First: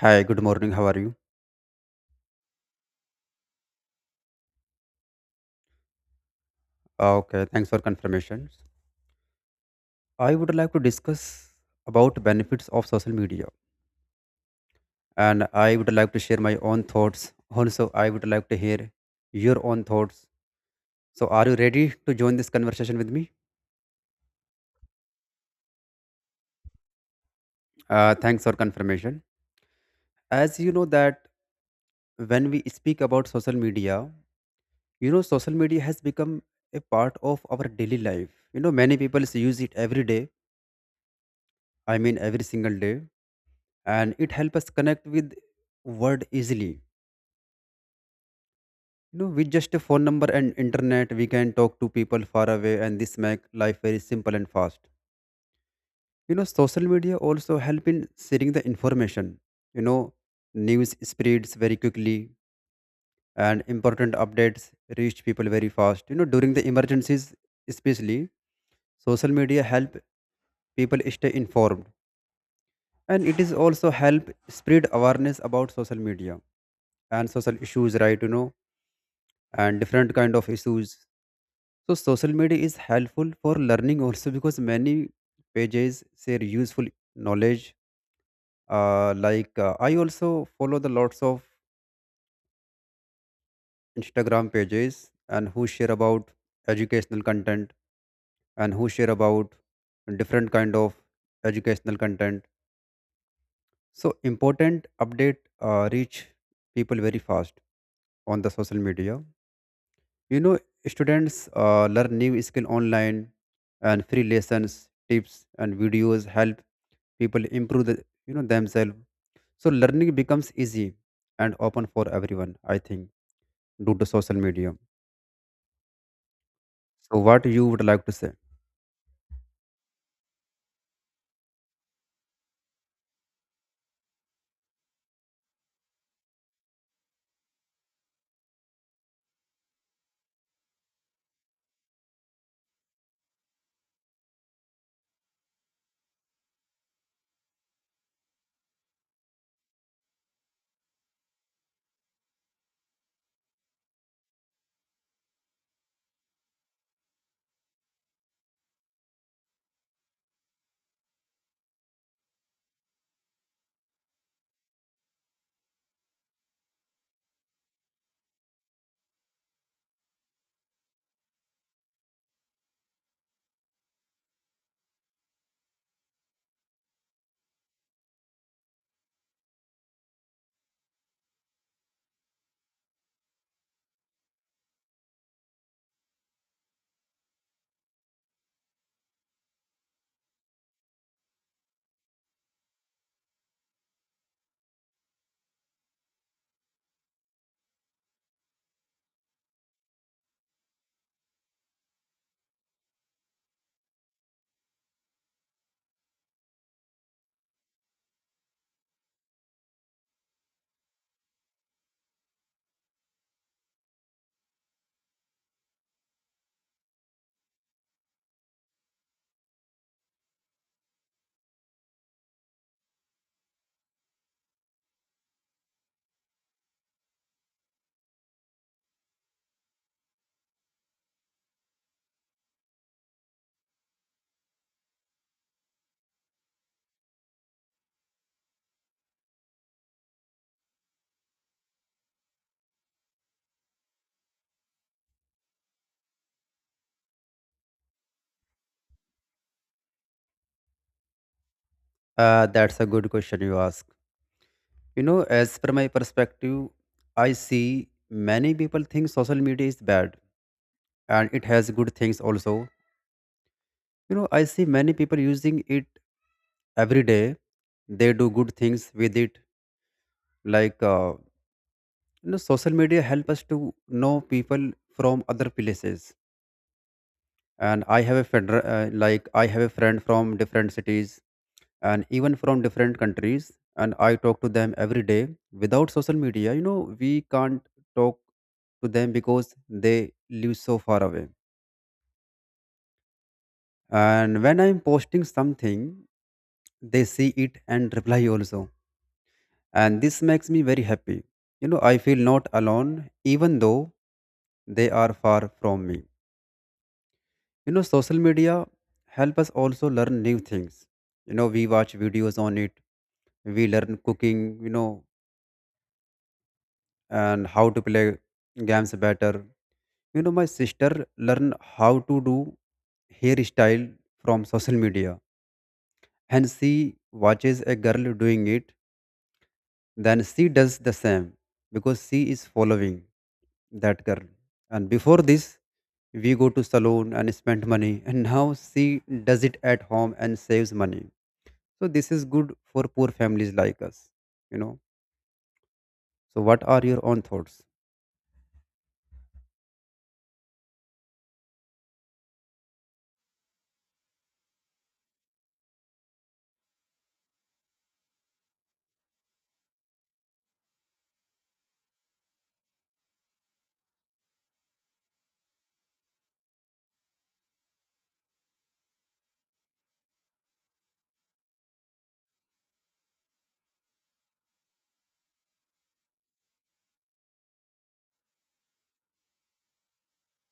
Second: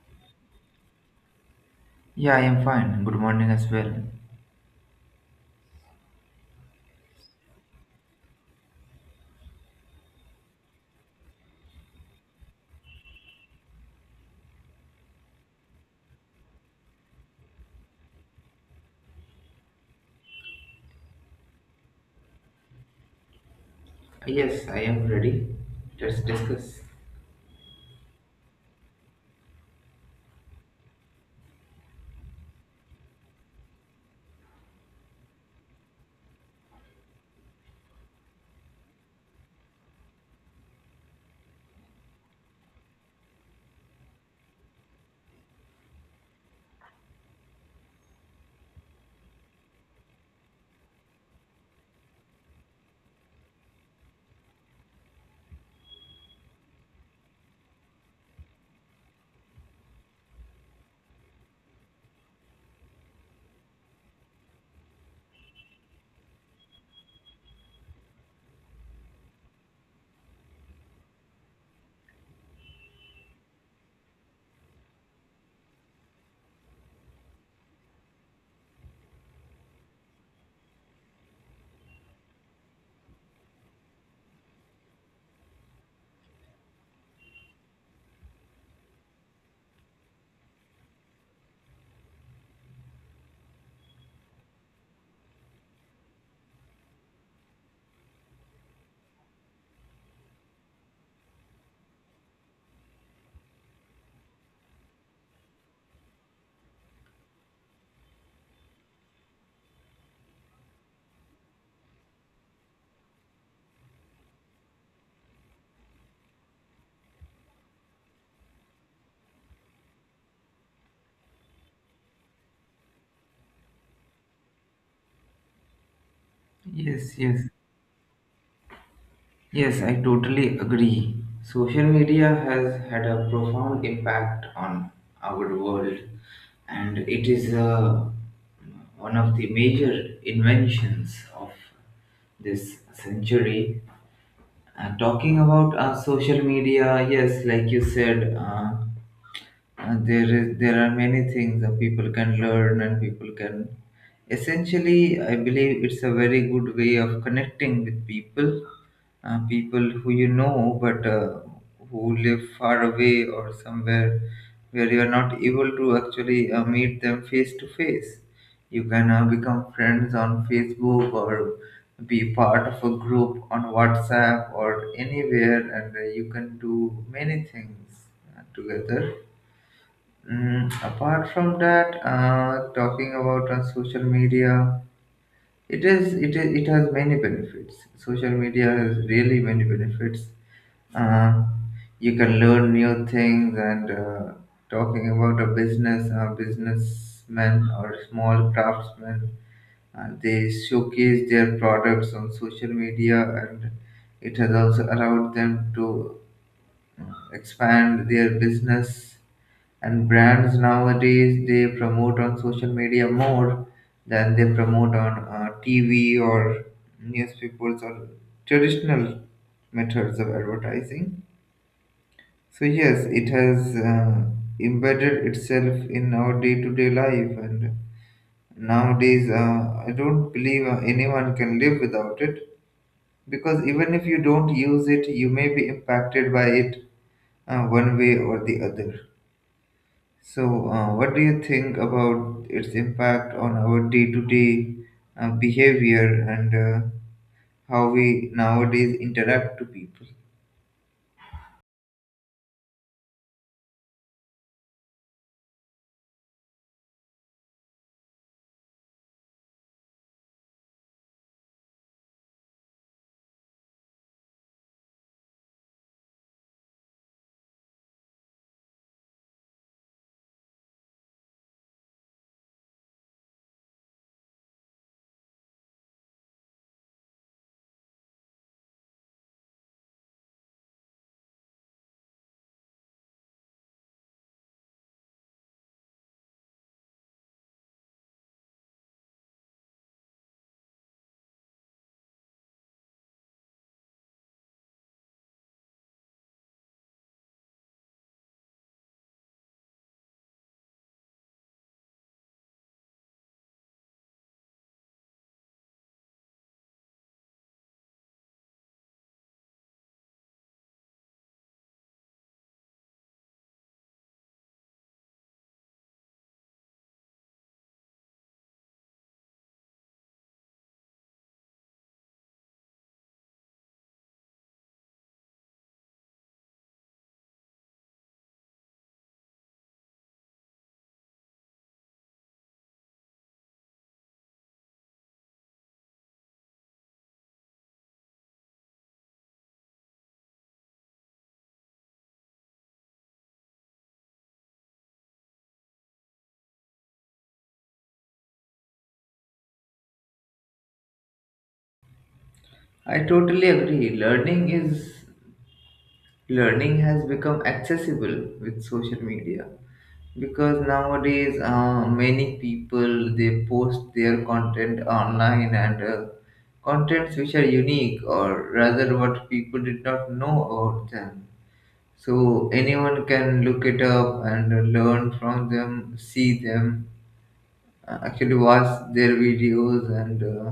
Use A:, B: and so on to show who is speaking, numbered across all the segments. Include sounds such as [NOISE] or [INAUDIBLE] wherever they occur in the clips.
A: Hi, good morning. How are you?
B: Yeah, I am fine. Good morning as well.
A: Okay, thanks for confirmation. I would like to discuss about benefits of social media, and I would like to share my own thoughts. Also, I would like to hear your own thoughts. So, are you ready to join this conversation with me?
B: Yes, I am ready. Let's discuss.
A: Thanks for confirmation. As you know that when we speak about social media, you know social media has become a part of our daily life. You know many people use it every day. I mean every single day, and it helps us connect with world easily, you know, with just a phone number and internet we can talk to people far away, and this make life very simple and fast. You know social media also help in sharing the information, you know, news spreads very quickly and important updates reach people very fast, you know, during the emergencies especially social media help people stay informed, and it is also help spread awareness about social media and social issues, right, you know, and different kind of issues. So social media is helpful for learning also, because many pages share useful knowledge. Like I also follow the lots of Instagram pages and who share about educational content, and who share about different kind of educational content. So important update reach people very fast on the social media. You know, students learn new skill online, and free lessons, tips, and videos help people improve you know themselves, so learning becomes easy and open for everyone, I think, due to social media.
B: Yes,
A: So
B: yes,
A: what you would like to say?
B: yes, I totally agree. Social media has had a profound impact on our world, and it is one of the major inventions of this century. Talking about social media, yes, like you said, and there are many things that people can learn, and people can essentially, I believe, it's a very good way of connecting with people, people who you know, but who live far away or somewhere where you are not able to actually meet them face to face. You can become friends on Facebook, or be part of a group on WhatsApp or anywhere, and you can do many things together. Apart from that, talking about social media, it has many benefits. Social media has really many benefits. Uh, you can learn new things, and talking about a business, a businessman or small craftsman, they showcase their products on social media, and it has also allowed them to uh, expand their business, and brands nowadays they promote on social media more than they promote on TV or newspapers or traditional methods of advertising. So yes, it has embedded itself in our day-to-day life, and nowadays I don't believe anyone can live without it, because even if you don't use it, you may be impacted by it one way or the other. So, what do you think about its impact on our day-to-day behavior, and uh, how we nowadays interact to people?
A: That's a good question you ask. You know, as per my perspective, I see many people think social media is bad, and it has good things also. You know I see many people using it every day, they do good things with it, like you know social media help us to know people from other places. And I have a feder- like I have a friend from different cities and even from different countries, and I talk to them every day. Without social media, you know we can't talk to them because they live so far away. And when I'm posting something, they see it and reply also, and this makes me very happy. You know I feel not alone even though they are far from me. You know, social media help us also learn new things. You know, we watch videos on it. We learn cooking. You know, and how to play games better. You know, my sister learn how to do hairstyle from social media, and she watches a girl doing it. Then she does the same because she is following that girl. And before this, we go to salon and spend money, and now she does it at home and saves money. So this is good for poor families like us, you know. So what are your own thoughts?
B: I totally agree. Learning has become accessible with social media, because nowadays many people they post their content online, and contents which are unique, or rather what people did not know about them. So anyone can look it up and learn from them, see them, actually watch their videos, and uh,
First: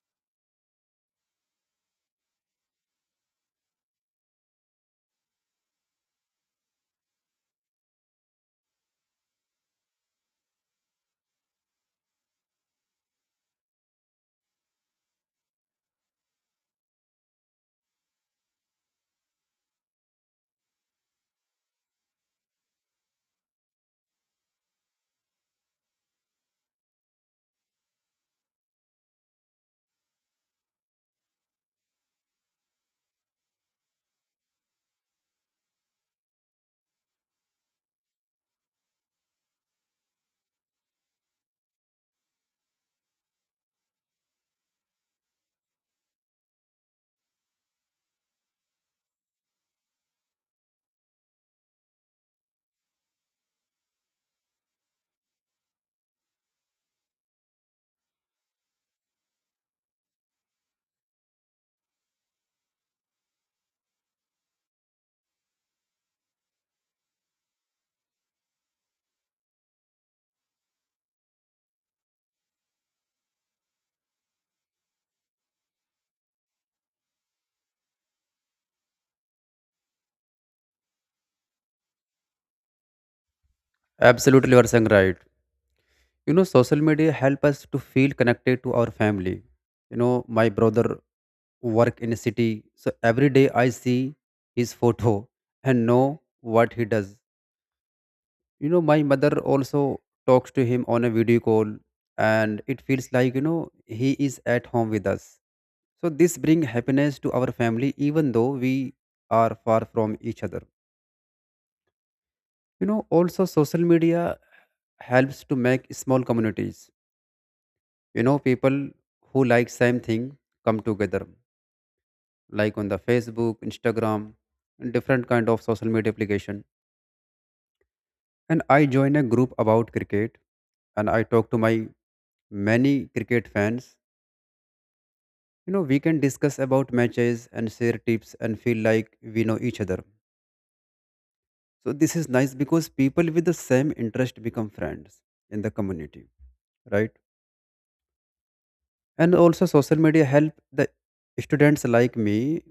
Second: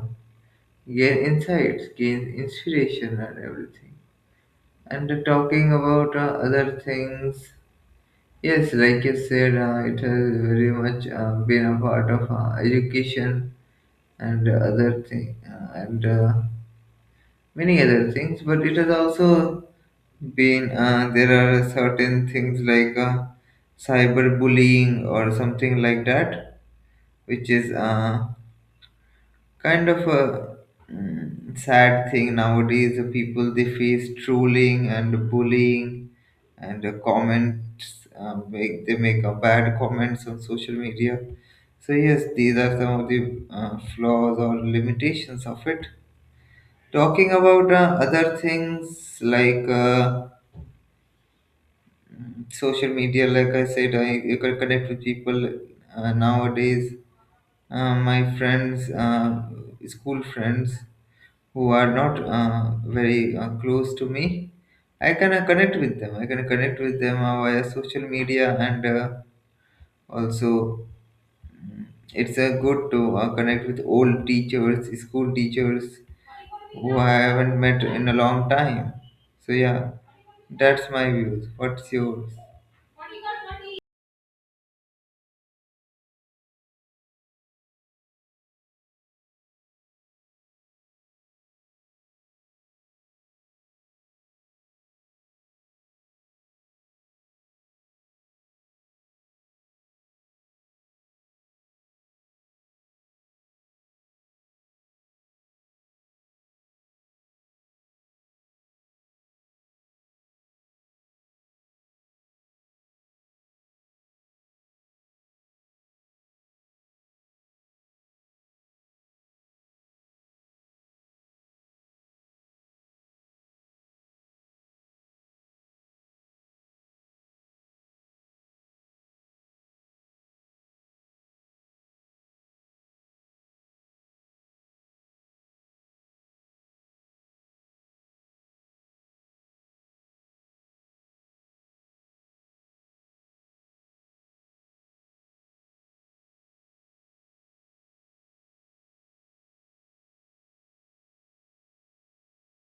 B: gain insights, gain inspiration and everything. And talking about other things, yes, like you said, it has very much been a part of education, and other thing. And many other things, but it has also been there are certain things like cyberbullying or something like that, which is kind of a sad thing nowadays, the people they face trolling and bullying, and comments, make they make bad comments on social media. So yes, these are some of the flaws or limitations of it. Talking about other things like social media, like I said, I you can connect with people nowadays. My friends, school friends who are not very close to me, I can connect with them. I can connect with them via social media, and also it's good to connect with old teachers, school teachers, who I haven't met in a long time. So yeah, that's my views. What's yours?
A: Absolutely, you are saying right. You know, social media help us to feel connected to our family. You know, my brother work in a city, so every day I see his photo [LAUGHS] and know what he does. You know, my mother also talks to him on a video call, and it feels like you know he is at home with us. So this bring happiness to our family, even though we are far from each other. You know also social media helps to make small communities. You know people who like same thing come together, like on the Facebook, Instagram, and different kind of social media application. And I join a group about cricket, and I talk to my many cricket fans. You know we can discuss about matches and share tips and feel like we know each other. So this is nice because people with the same interest become friends in the community, right? And also social media help the students like me.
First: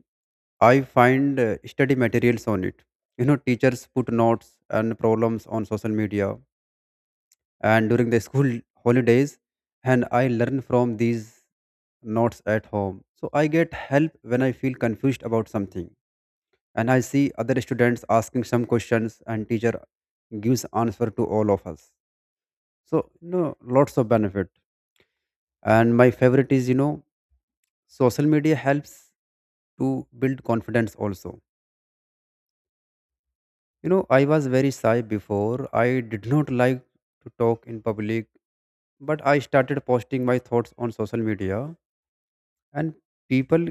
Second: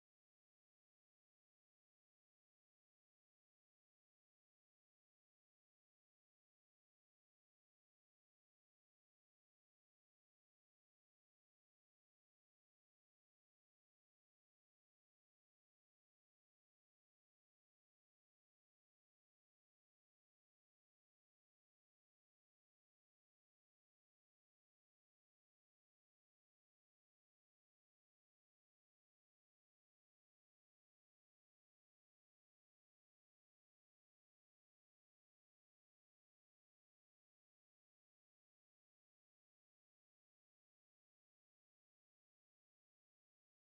A: I find study materials on it. You know teachers put notes and problems on social media and during the school [LAUGHS] holidays, and I learn from these notes at home. So I get help when I feel confused about something, and I see other students asking some questions and teacher gives answer to all of us. So you know lots of benefit. And my favorite is, you know, social media helps to build confidence also. You know I was very shy before, I did not like to talk in public, but I started posting my thoughts on social media, and people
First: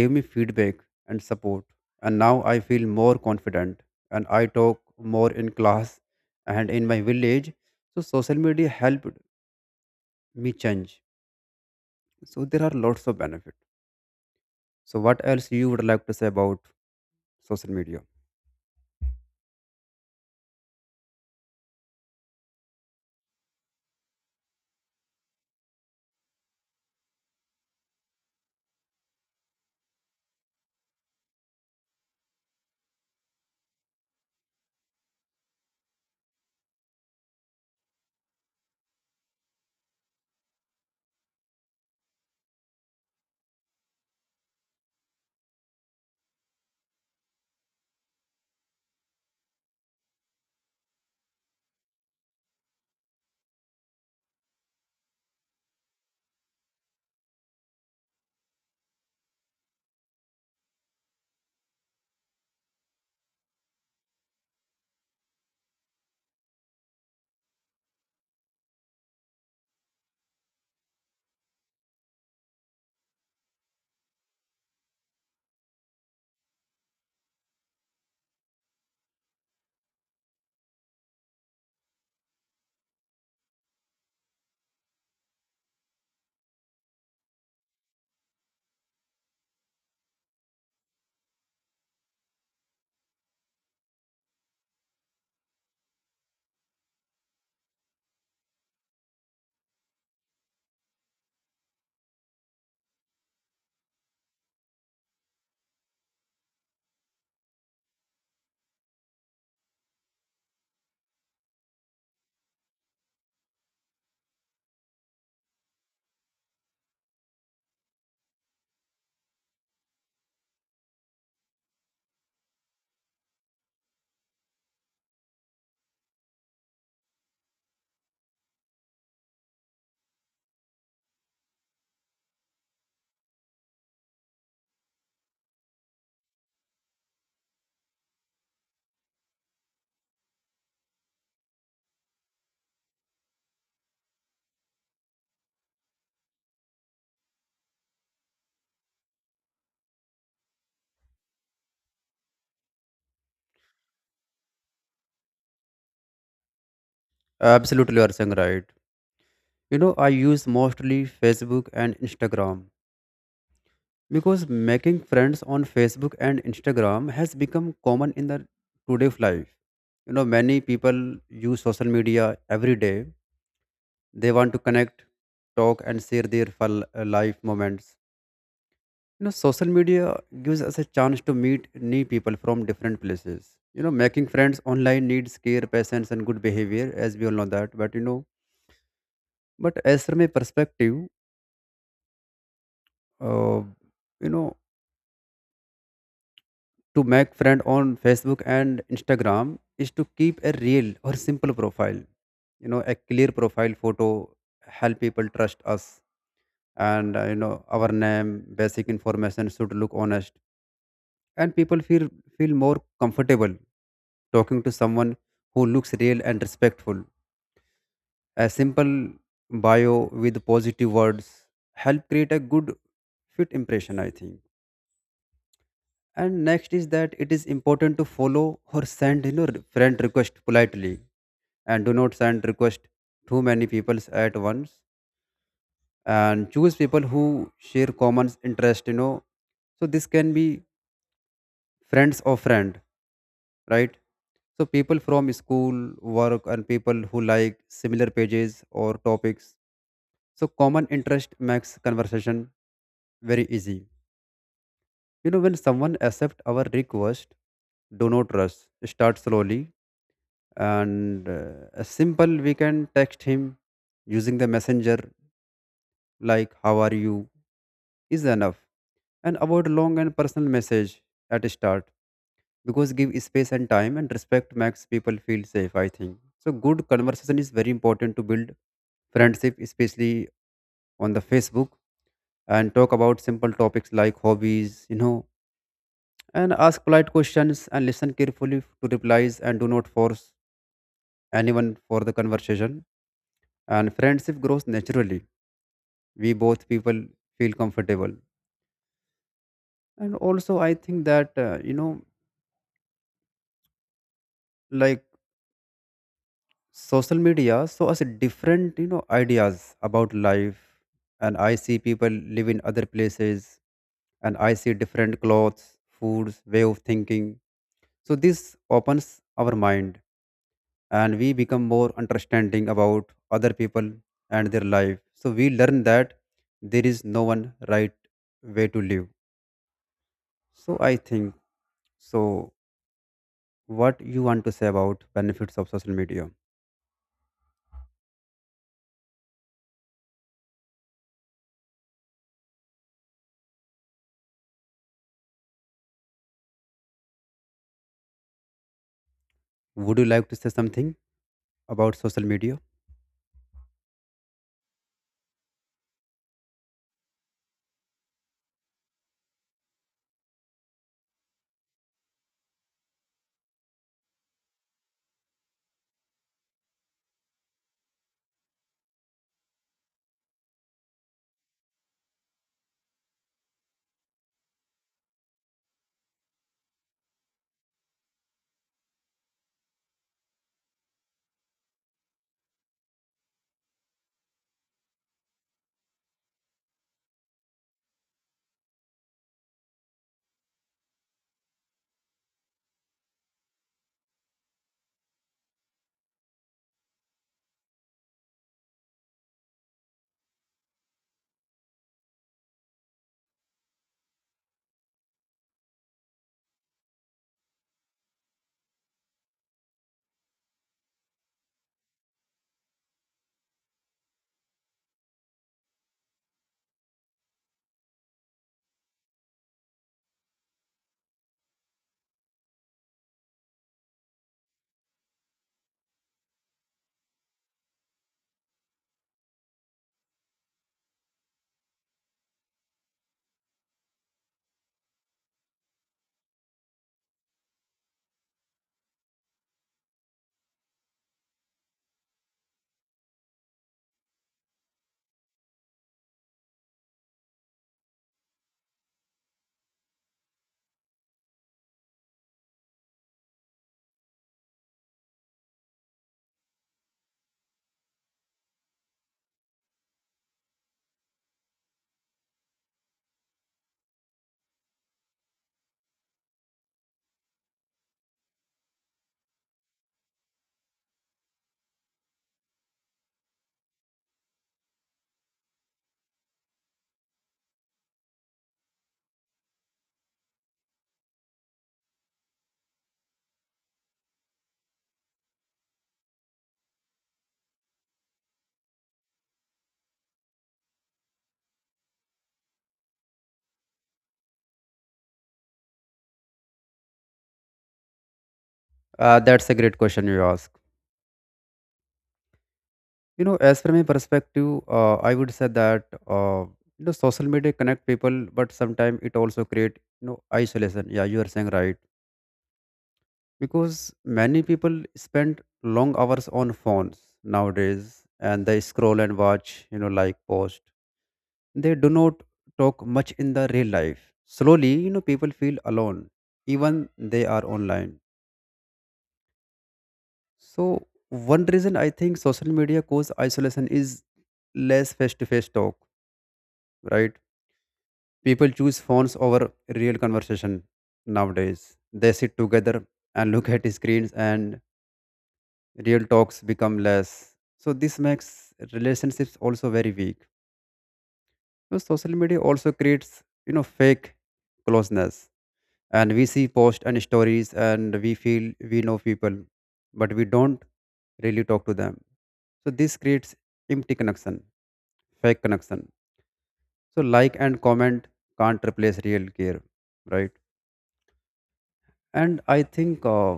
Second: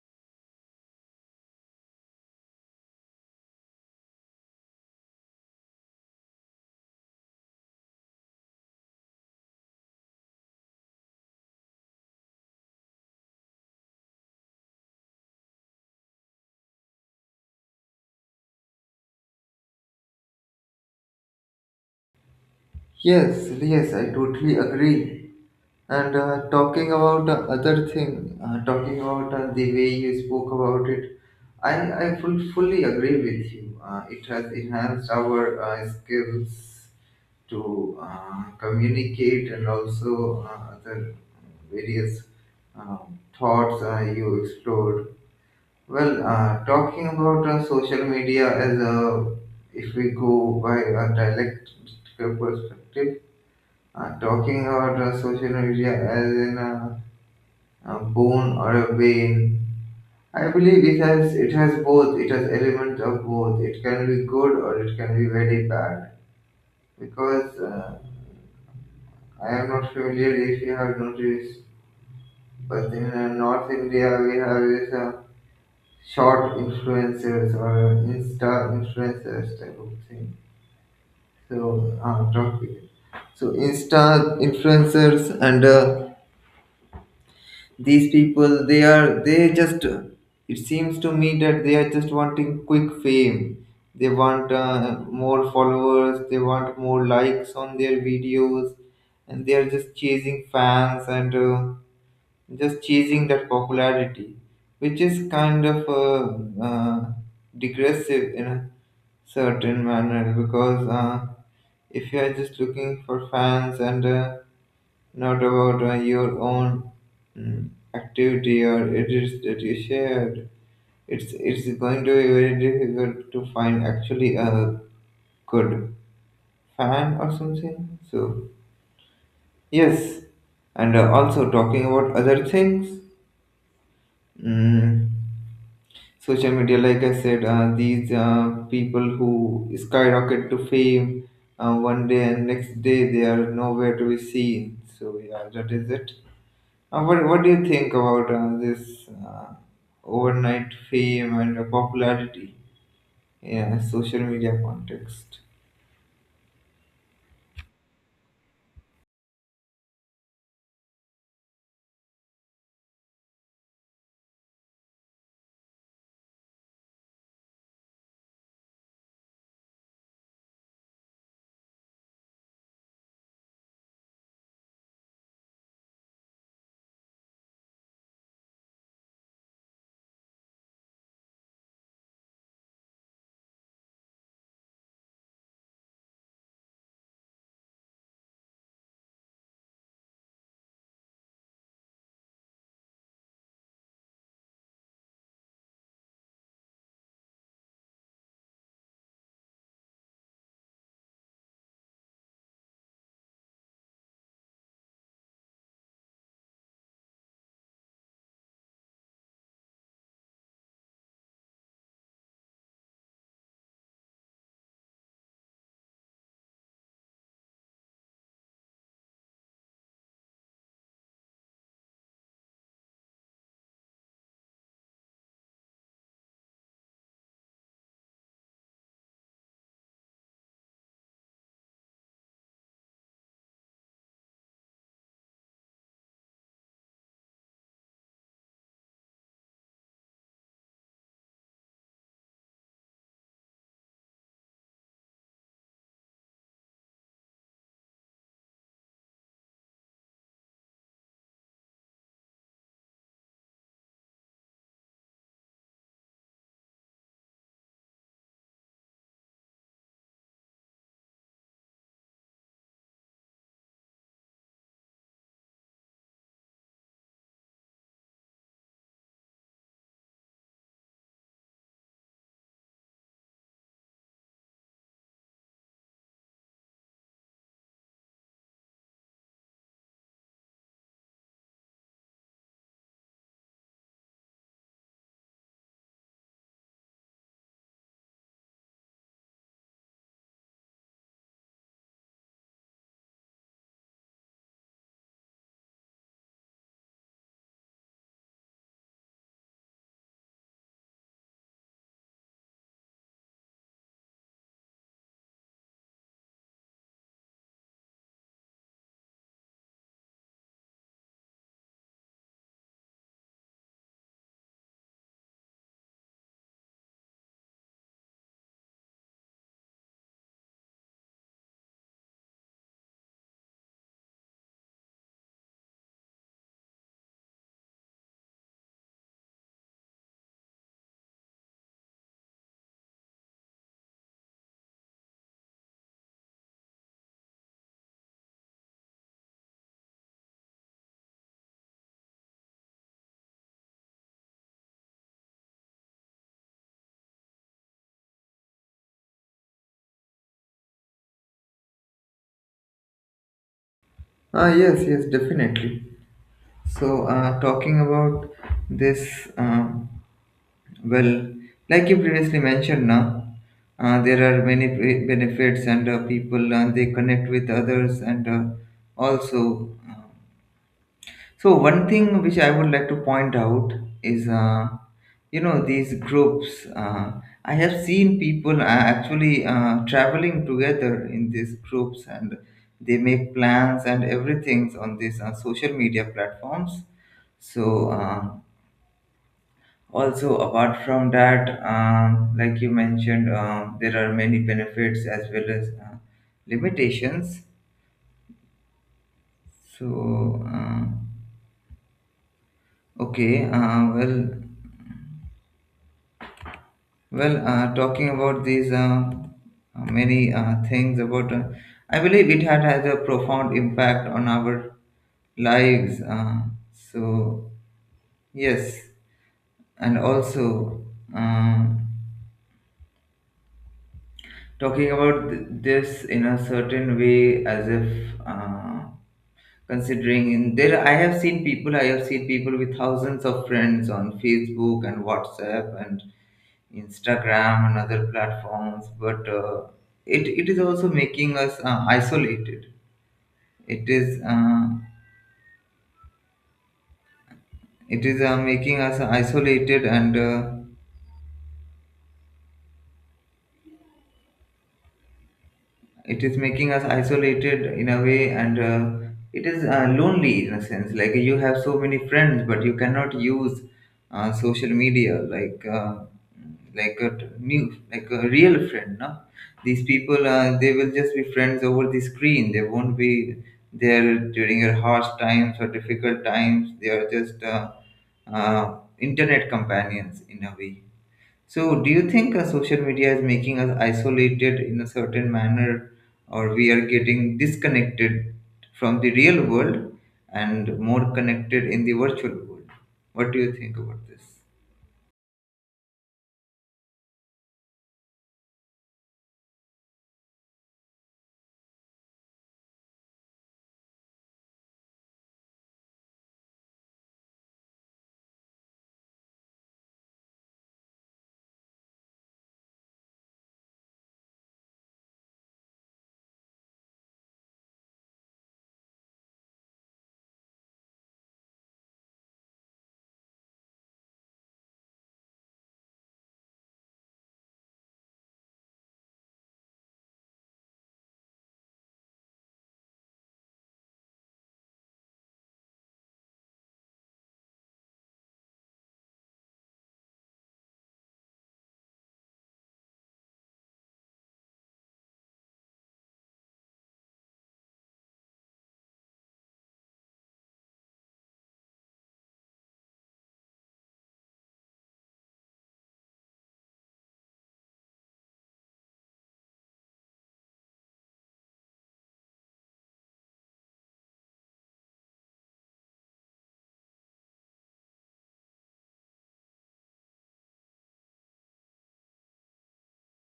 A: gave me feedback and support, and now I feel more confident, and I talk more in class and in my village. So social media helped me change. So there are lots of benefits. So what else you would like to say about social media?
B: Yes, yes, I totally agree. And talking about the other thing, talking about the way you spoke about it, I fully agree with you. It has enhanced our skills to communicate, and also other various thoughts you explored. Well, talking about social media as if we go by a dialectical perspective, talking about social media as in a bone or a vein, I believe it has both. It has elements of both. It can be good, or it can be very bad. Because I am not familiar if you have noticed, but in North India we have this. Short influencers or insta influencers type of thing, so talk with it. So insta influencers, and these people, they just it seems to me that they are just wanting quick fame, they want more followers, they want more likes on their videos, and they are just chasing fans, and just chasing that popularity, which is kind of digressive, certain manner, because if you are just looking for fans, and not about your own activity, or it is that you shared, it's going to be very difficult to find actually a good fan or something, so yes. And also, talking about other things, mm, social media, like I said, these people who skyrocket to fame, one day, and next day they are nowhere to be seen, so yeah, that is it. What do you think about this overnight fame, and popularity in social media context?
A: Absolutely, you are saying right. You know, I use mostly Facebook and Instagram because making friends on Facebook and Instagram has become common in the today's life. You know, many people use social media every day. They want to connect, talk, and share their life moments. You know, social media gives us a chance to meet new people from different places. You know, making friends online needs care, patience, and good behavior, as we all know that. But you know, but as from a perspective, uh, you know to make friend on Facebook and Instagram is to keep a real or simple profile. You know, a clear profile photo help people trust us, and you know our name, basic information should look honest, and people feel feel more comfortable talking to someone who looks real and respectful. A simple bio with positive words help create a good fit impression, I think. And next is that it is important to follow or send, you know, friend request politely, and do not send request too many people at once, and choose people who share common interest, you know. So this can be friends or friend, right? So people from school, work, and people who like similar pages or topics, so common interest makes conversation very easy. You know when someone accept our request, do not rush, start slowly, and a simple we can text him using the messenger, like how are you, is enough, and avoid long and personal message at start because give space and time and respect makes people feel safe, I think. So good conversation is very important to build friendship, especially on the Facebook, and talk about simple topics like hobbies, you know, and ask polite questions and listen carefully to replies, and do not force anyone for the conversation, and friendship grows naturally, we both people feel comfortable. And also I think that you know like social media show us different, you know, ideas about life, and I see people live in other places, and I see different clothes, foods, way of thinking. So this opens our mind, and we become more understanding about other people and their life, so we learn that there is no one right way to live. So I think. So, what you want to say about benefits of social media? Would you like to say something about social media?
B: Yes, yes, definitely. So talking about this, um well, like you previously mentioned, now there are many benefits, and people, they connect with others, and also, so one thing which I would like to point out is, these groups. I have seen people actually traveling together in these groups, and they make plans and everything on these social media platforms. So. Also, apart from that, like you mentioned, there are many benefits as well as limitations. So, okay, well, talking about these many things about, I believe it had had a profound impact on our lives. So, yes, and also. Um, talking about this in a certain way as if considering in there, I have seen people with thousands of friends on Facebook and WhatsApp and Instagram and other platforms. But it is also making us isolated. It is uh, it is making us isolated, and. It is making us isolated in a way, and it is lonely in a sense, like you have so many friends but you cannot use social media like a new, like a real friend, no. These people they will just be friends over the screen, they won't be there during your harsh times or difficult times, they are just internet companions in a way. So, do you think social media is making us isolated in a certain manner, or we are getting disconnected from the real world and more connected in the virtual world? What do you think about this?
A: That's a great question you ask. You know, as from my perspective, I would say that you know social media connect people, but sometimes it also create you know isolation. Yeah, you are saying right, because many people spend long hours on phones nowadays, and they scroll and watch, you know, like post. They do not talk much in the real life. Slowly, you know, people feel alone, even they are online. So one reason I think social media cause isolation is less face-to-face talk, right? People choose phones over real conversation nowadays. They sit together and look at screens, and real talks become less. So this makes relationships also very weak. So social media also creates, you know, fake closeness, and we see posts and stories and we feel we know people, but we don't really talk to them. So this creates empty connection, fake connection. So like and comment can't replace real care, right? And I think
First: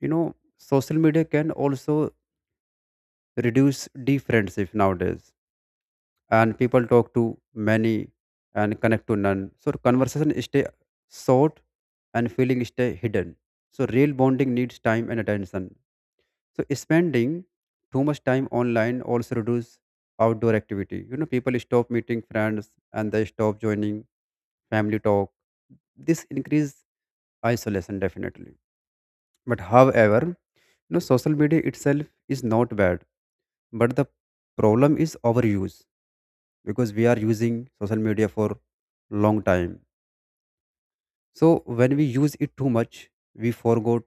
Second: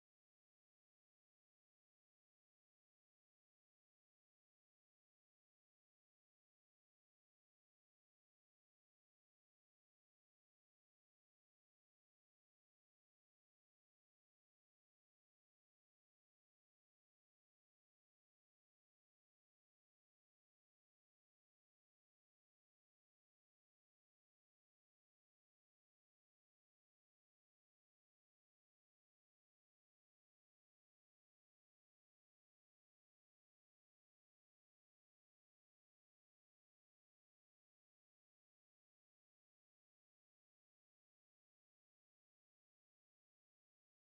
A: you know social media can also reduce deep friendship nowadays, and people talk to many and connect to none. So conversation stay short and feeling stay hidden. So real bonding needs time and attention. So spending too much time online also reduce outdoor activity. You know, people stop meeting friends and they stop joining family talk. This increase isolation definitely. But however, you know, social media itself is not bad, but the problem is overuse because we are using social media for long time. So when we use it too much, we forgot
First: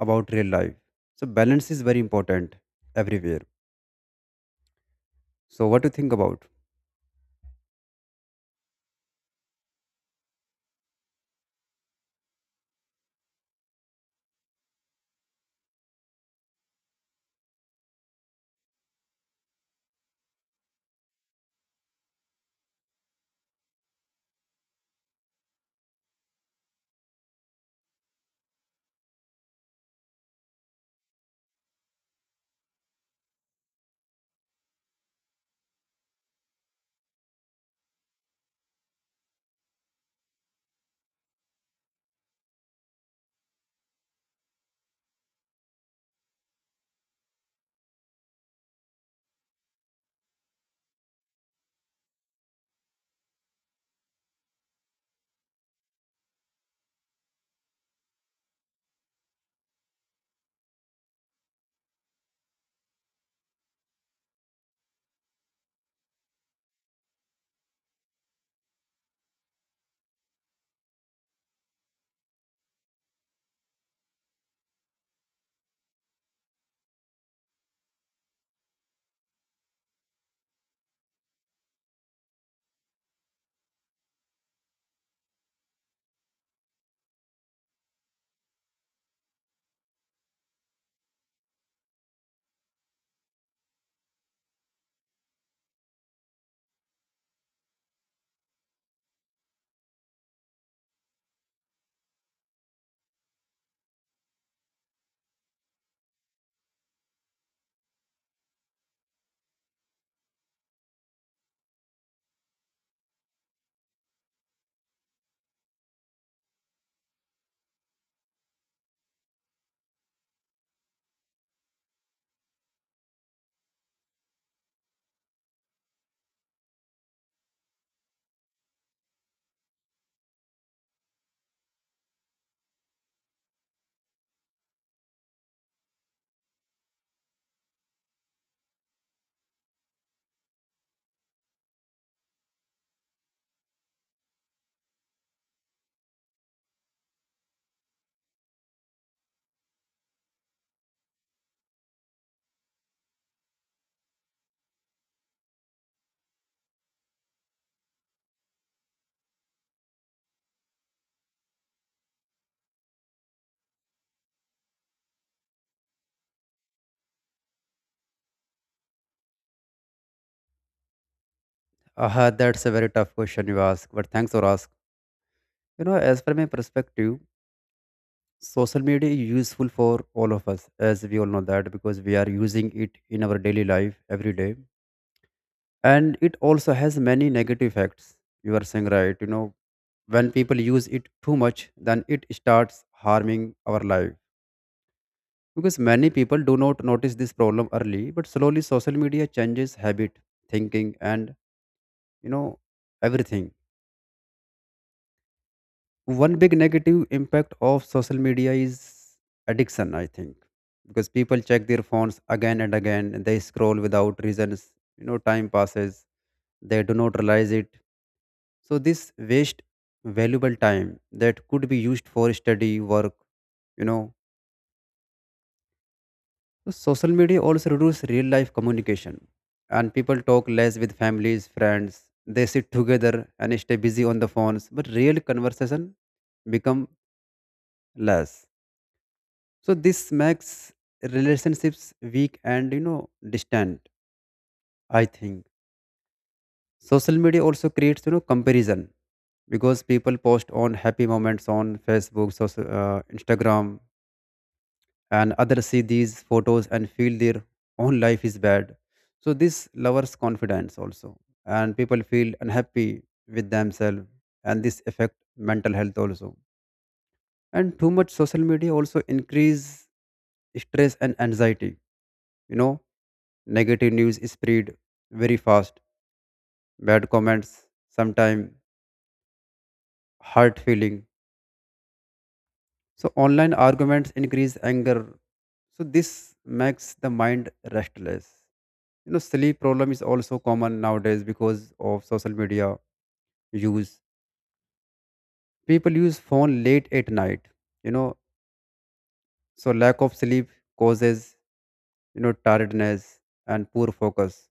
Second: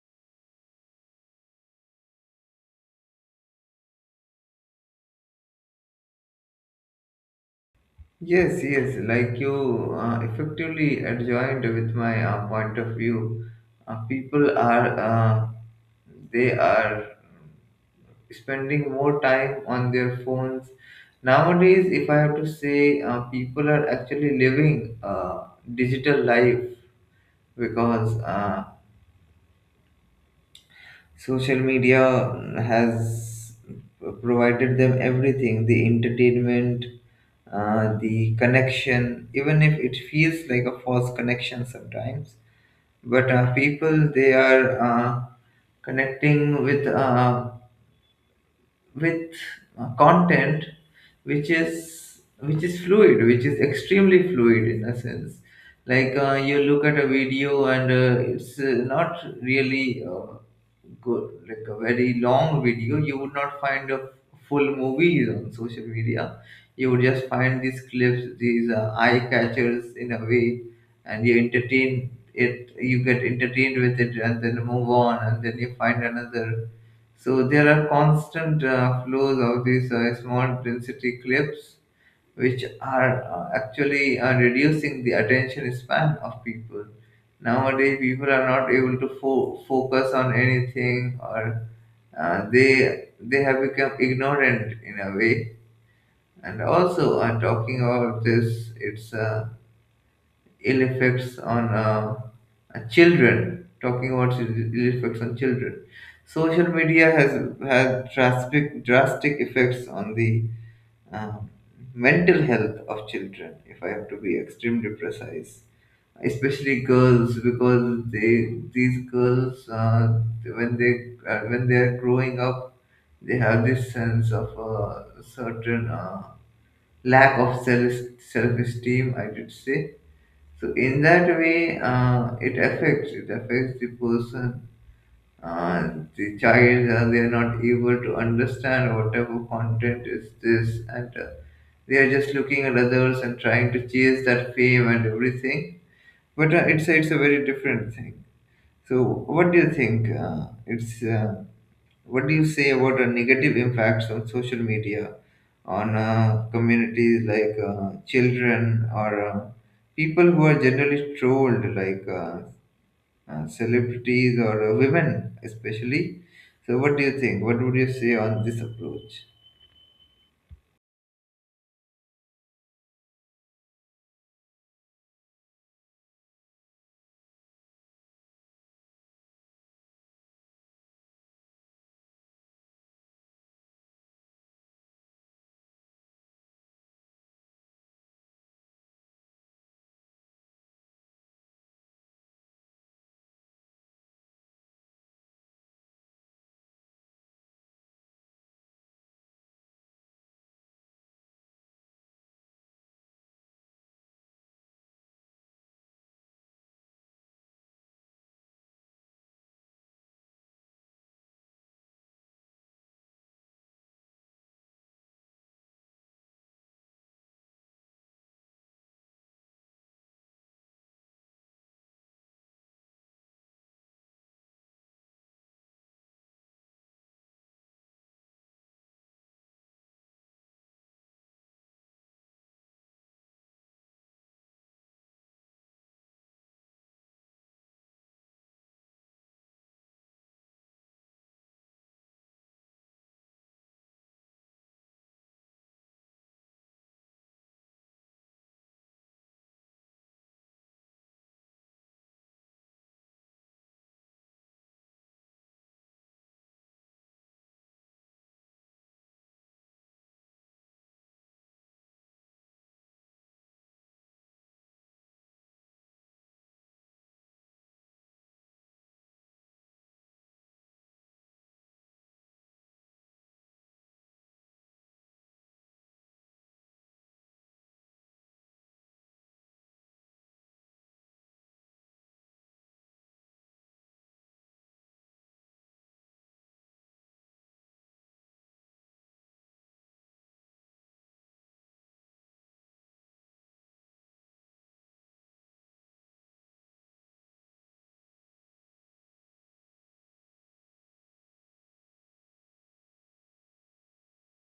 A: about real life. So balance is very important everywhere. So what do you think about?
B: Yes, yes, like you effectively adjoined with my point of view. People are spending more time on their phones. Nowadays, if I have to say, people are actually living a digital life, because social media has provided them everything, the entertainment, the connection, even if it feels like a false connection sometimes, but people they are connecting with with content which is fluid, which is extremely fluid in a sense, like you look at a video, and it's not really good. Like a very long video, you would not find a full movie on social media, you would just find these clips, these eye catchers in a way. And you entertain it, you get entertained with it, and then move on, and then you find another. So there are constant flows of these small density clips, which are actually reducing the attention span of people. Nowadays, people are not able to focus on anything, or they have become ignorant in a way. And also, talking about this, it's ill effects on children. Talking about ill effects on children, social media has had drastic, drastic effects on the um mental health of children. If I have to be extremely precise, especially girls, because they these girls, when they when they are growing up, they have this sense of a certain lack of self esteem, I should say. So in that way, it affects the person, uh, the child. They are not able to understand whatever content is this, and they are just looking at others and trying to chase that fame and everything. But it's a very different thing. So what do you think? It's what do you say about the negative impacts of social media on communities like children, or people who are generally trolled, like celebrities, or women, especially? So, what do you think? What would you say on this approach?
A: That's a very tough question you ask, but thanks for ask. You know, as per my perspective, social media is useful for all of us, as we all know that, because we are using it in our daily life every day. And it also has many negative effects. You are saying right, you know, when people use it too much, then it starts harming our life. Because many people do not notice this problem early, but slowly social media changes habit, thinking, and you know, everything. One big negative impact of social media is addiction, I think, because people check their phones again and again, and they scroll without reasons. You know time passes, they do not realize it. So this waste valuable time that could be used for study work, you know. So social media also reduce real life communication, and people talk less with families, friends. They sit together and stay busy on the phones, but real conversation become less. So this makes relationships weak and you know distant. I think social media also creates you know comparison, because people post on happy moments on Facebook, Instagram, and others see these photos and feel their own life is bad. So this lowers confidence also, and people feel unhappy with themselves, and this affect mental health also. And too much social media also increase stress and anxiety. You know negative news spread very fast, bad comments sometimes hurt feeling. So online arguments increase anger, so this makes the mind restless. You know sleep problem is also common nowadays because of social media use. People use phone late at night, you know. So lack of sleep causes you know tiredness and poor focus.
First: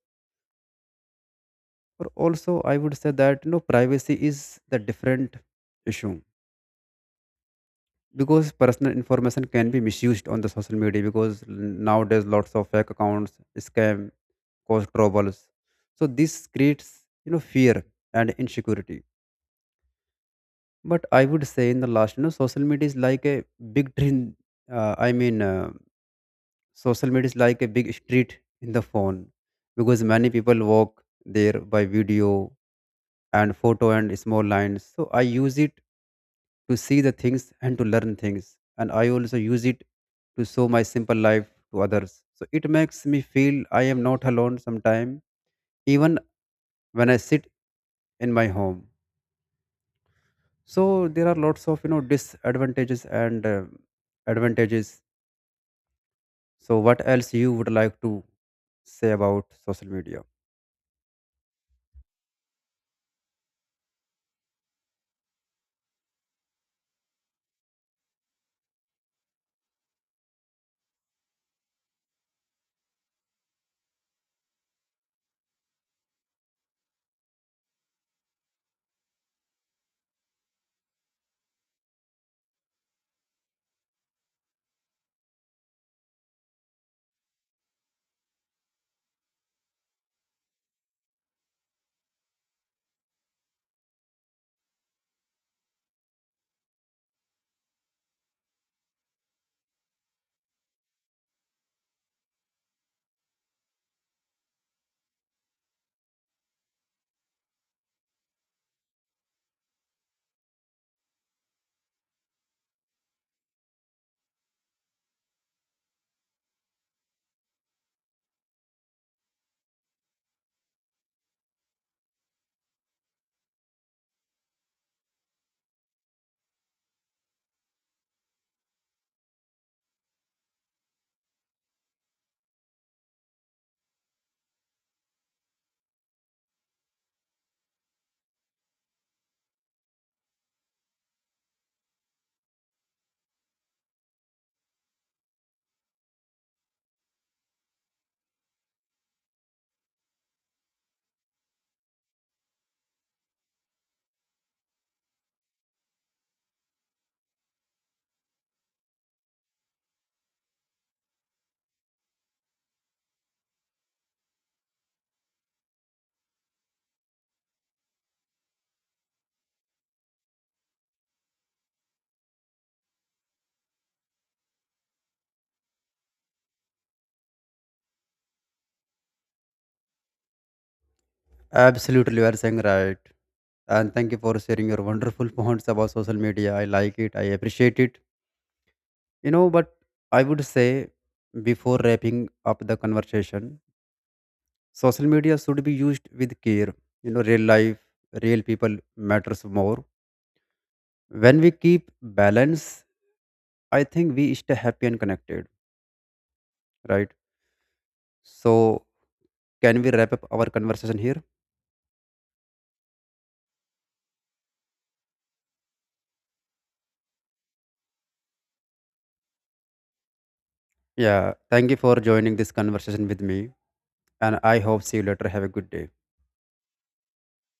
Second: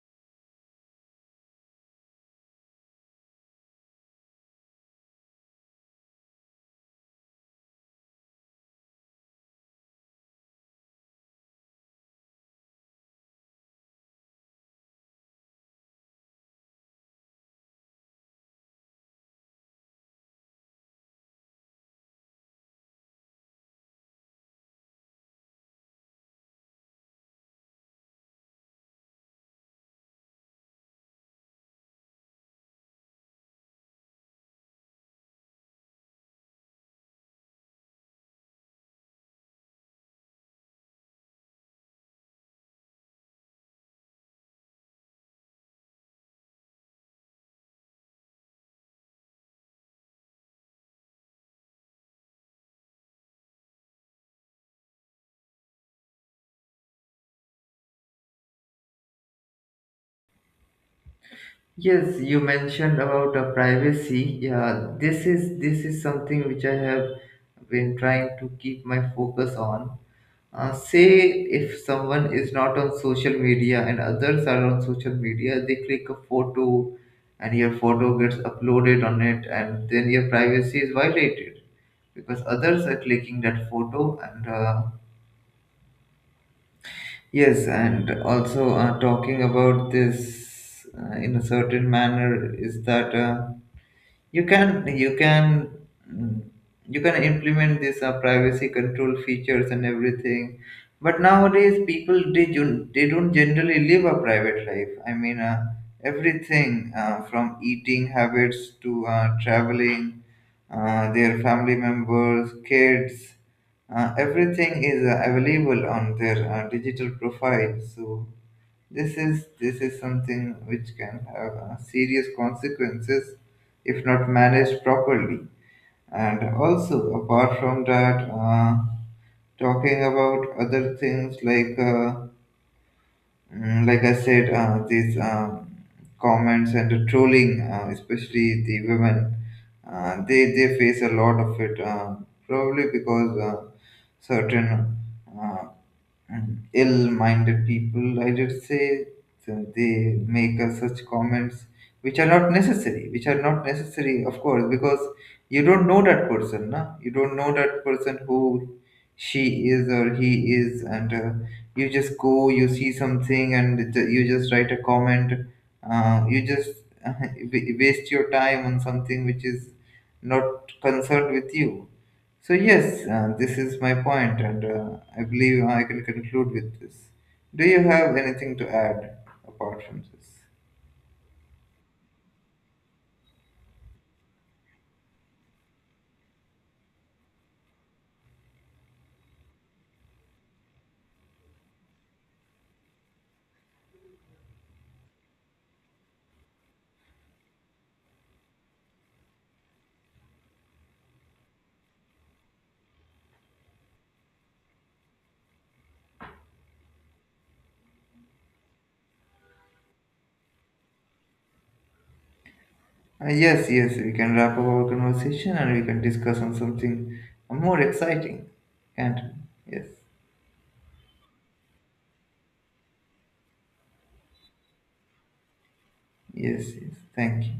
A: But also I would say that you know privacy is the different issue, because personal information can be misused on the social media, because nowadays lots of fake accounts, scam, cause troubles. So this creates you know fear and insecurity. But I would say in the last, you know, social media is like a big train, i mean, social media is like a big street in the phone, because many people walk there by video and photo and small lines. So I use it to see the things and to learn things, and I also use it to show my simple life to others. So it makes me feel I am not alone sometime, even when I sit in my home. So there are lots of you know disadvantages and advantages. So what else you would like to say about social media?
B: Yes, you mentioned about privacy. Yeah, this is something which I have been trying to keep my focus on. Say if someone is not on social media and others are on social media, they click a photo and your photo gets uploaded on it, and then your privacy is violated because others are clicking that photo. And yes, and also talking about this in a certain manner is that. You can you can mm, you can implement this privacy control features and everything, but nowadays people they, they don't generally live a private life. I mean, everything from eating habits to traveling, their family members, kids, everything is available on their digital profile. So this is something which can have serious consequences if not managed properly. And also, apart from that, talking about other things like like I said, these comments and the trolling, especially the women, they face a lot of it. Probably because certain uh, and ill-minded people, I did say, so they make such comments which are not necessary, which are not necessary, of course, because you don't know that person, na? You don't know that person, who she is or he is, and you just go, you see something, and you just write a comment. You just [LAUGHS] waste your time on something which is not concerned with you. So yes, this is my point, and I believe I can conclude with this. Do you have anything to add apart from this?
A: Absolutely, you are saying right, and thank you for sharing your wonderful [LAUGHS] points about social media. I like it, I appreciate it. You know, but I would say before wrapping up the conversation, social media should be used with care. You know, real life, real people matters more. When we keep balance, I think we stay happy and connected, right? So, can we wrap up our conversation here?
B: Yes, yes, we can wrap up our conversation, and we can discuss on something more exciting, can't we? Yes,
A: Yeah, thank you for joining this conversation with me, and I hope see you later. Have a good day.
B: yes, yes. Thank you.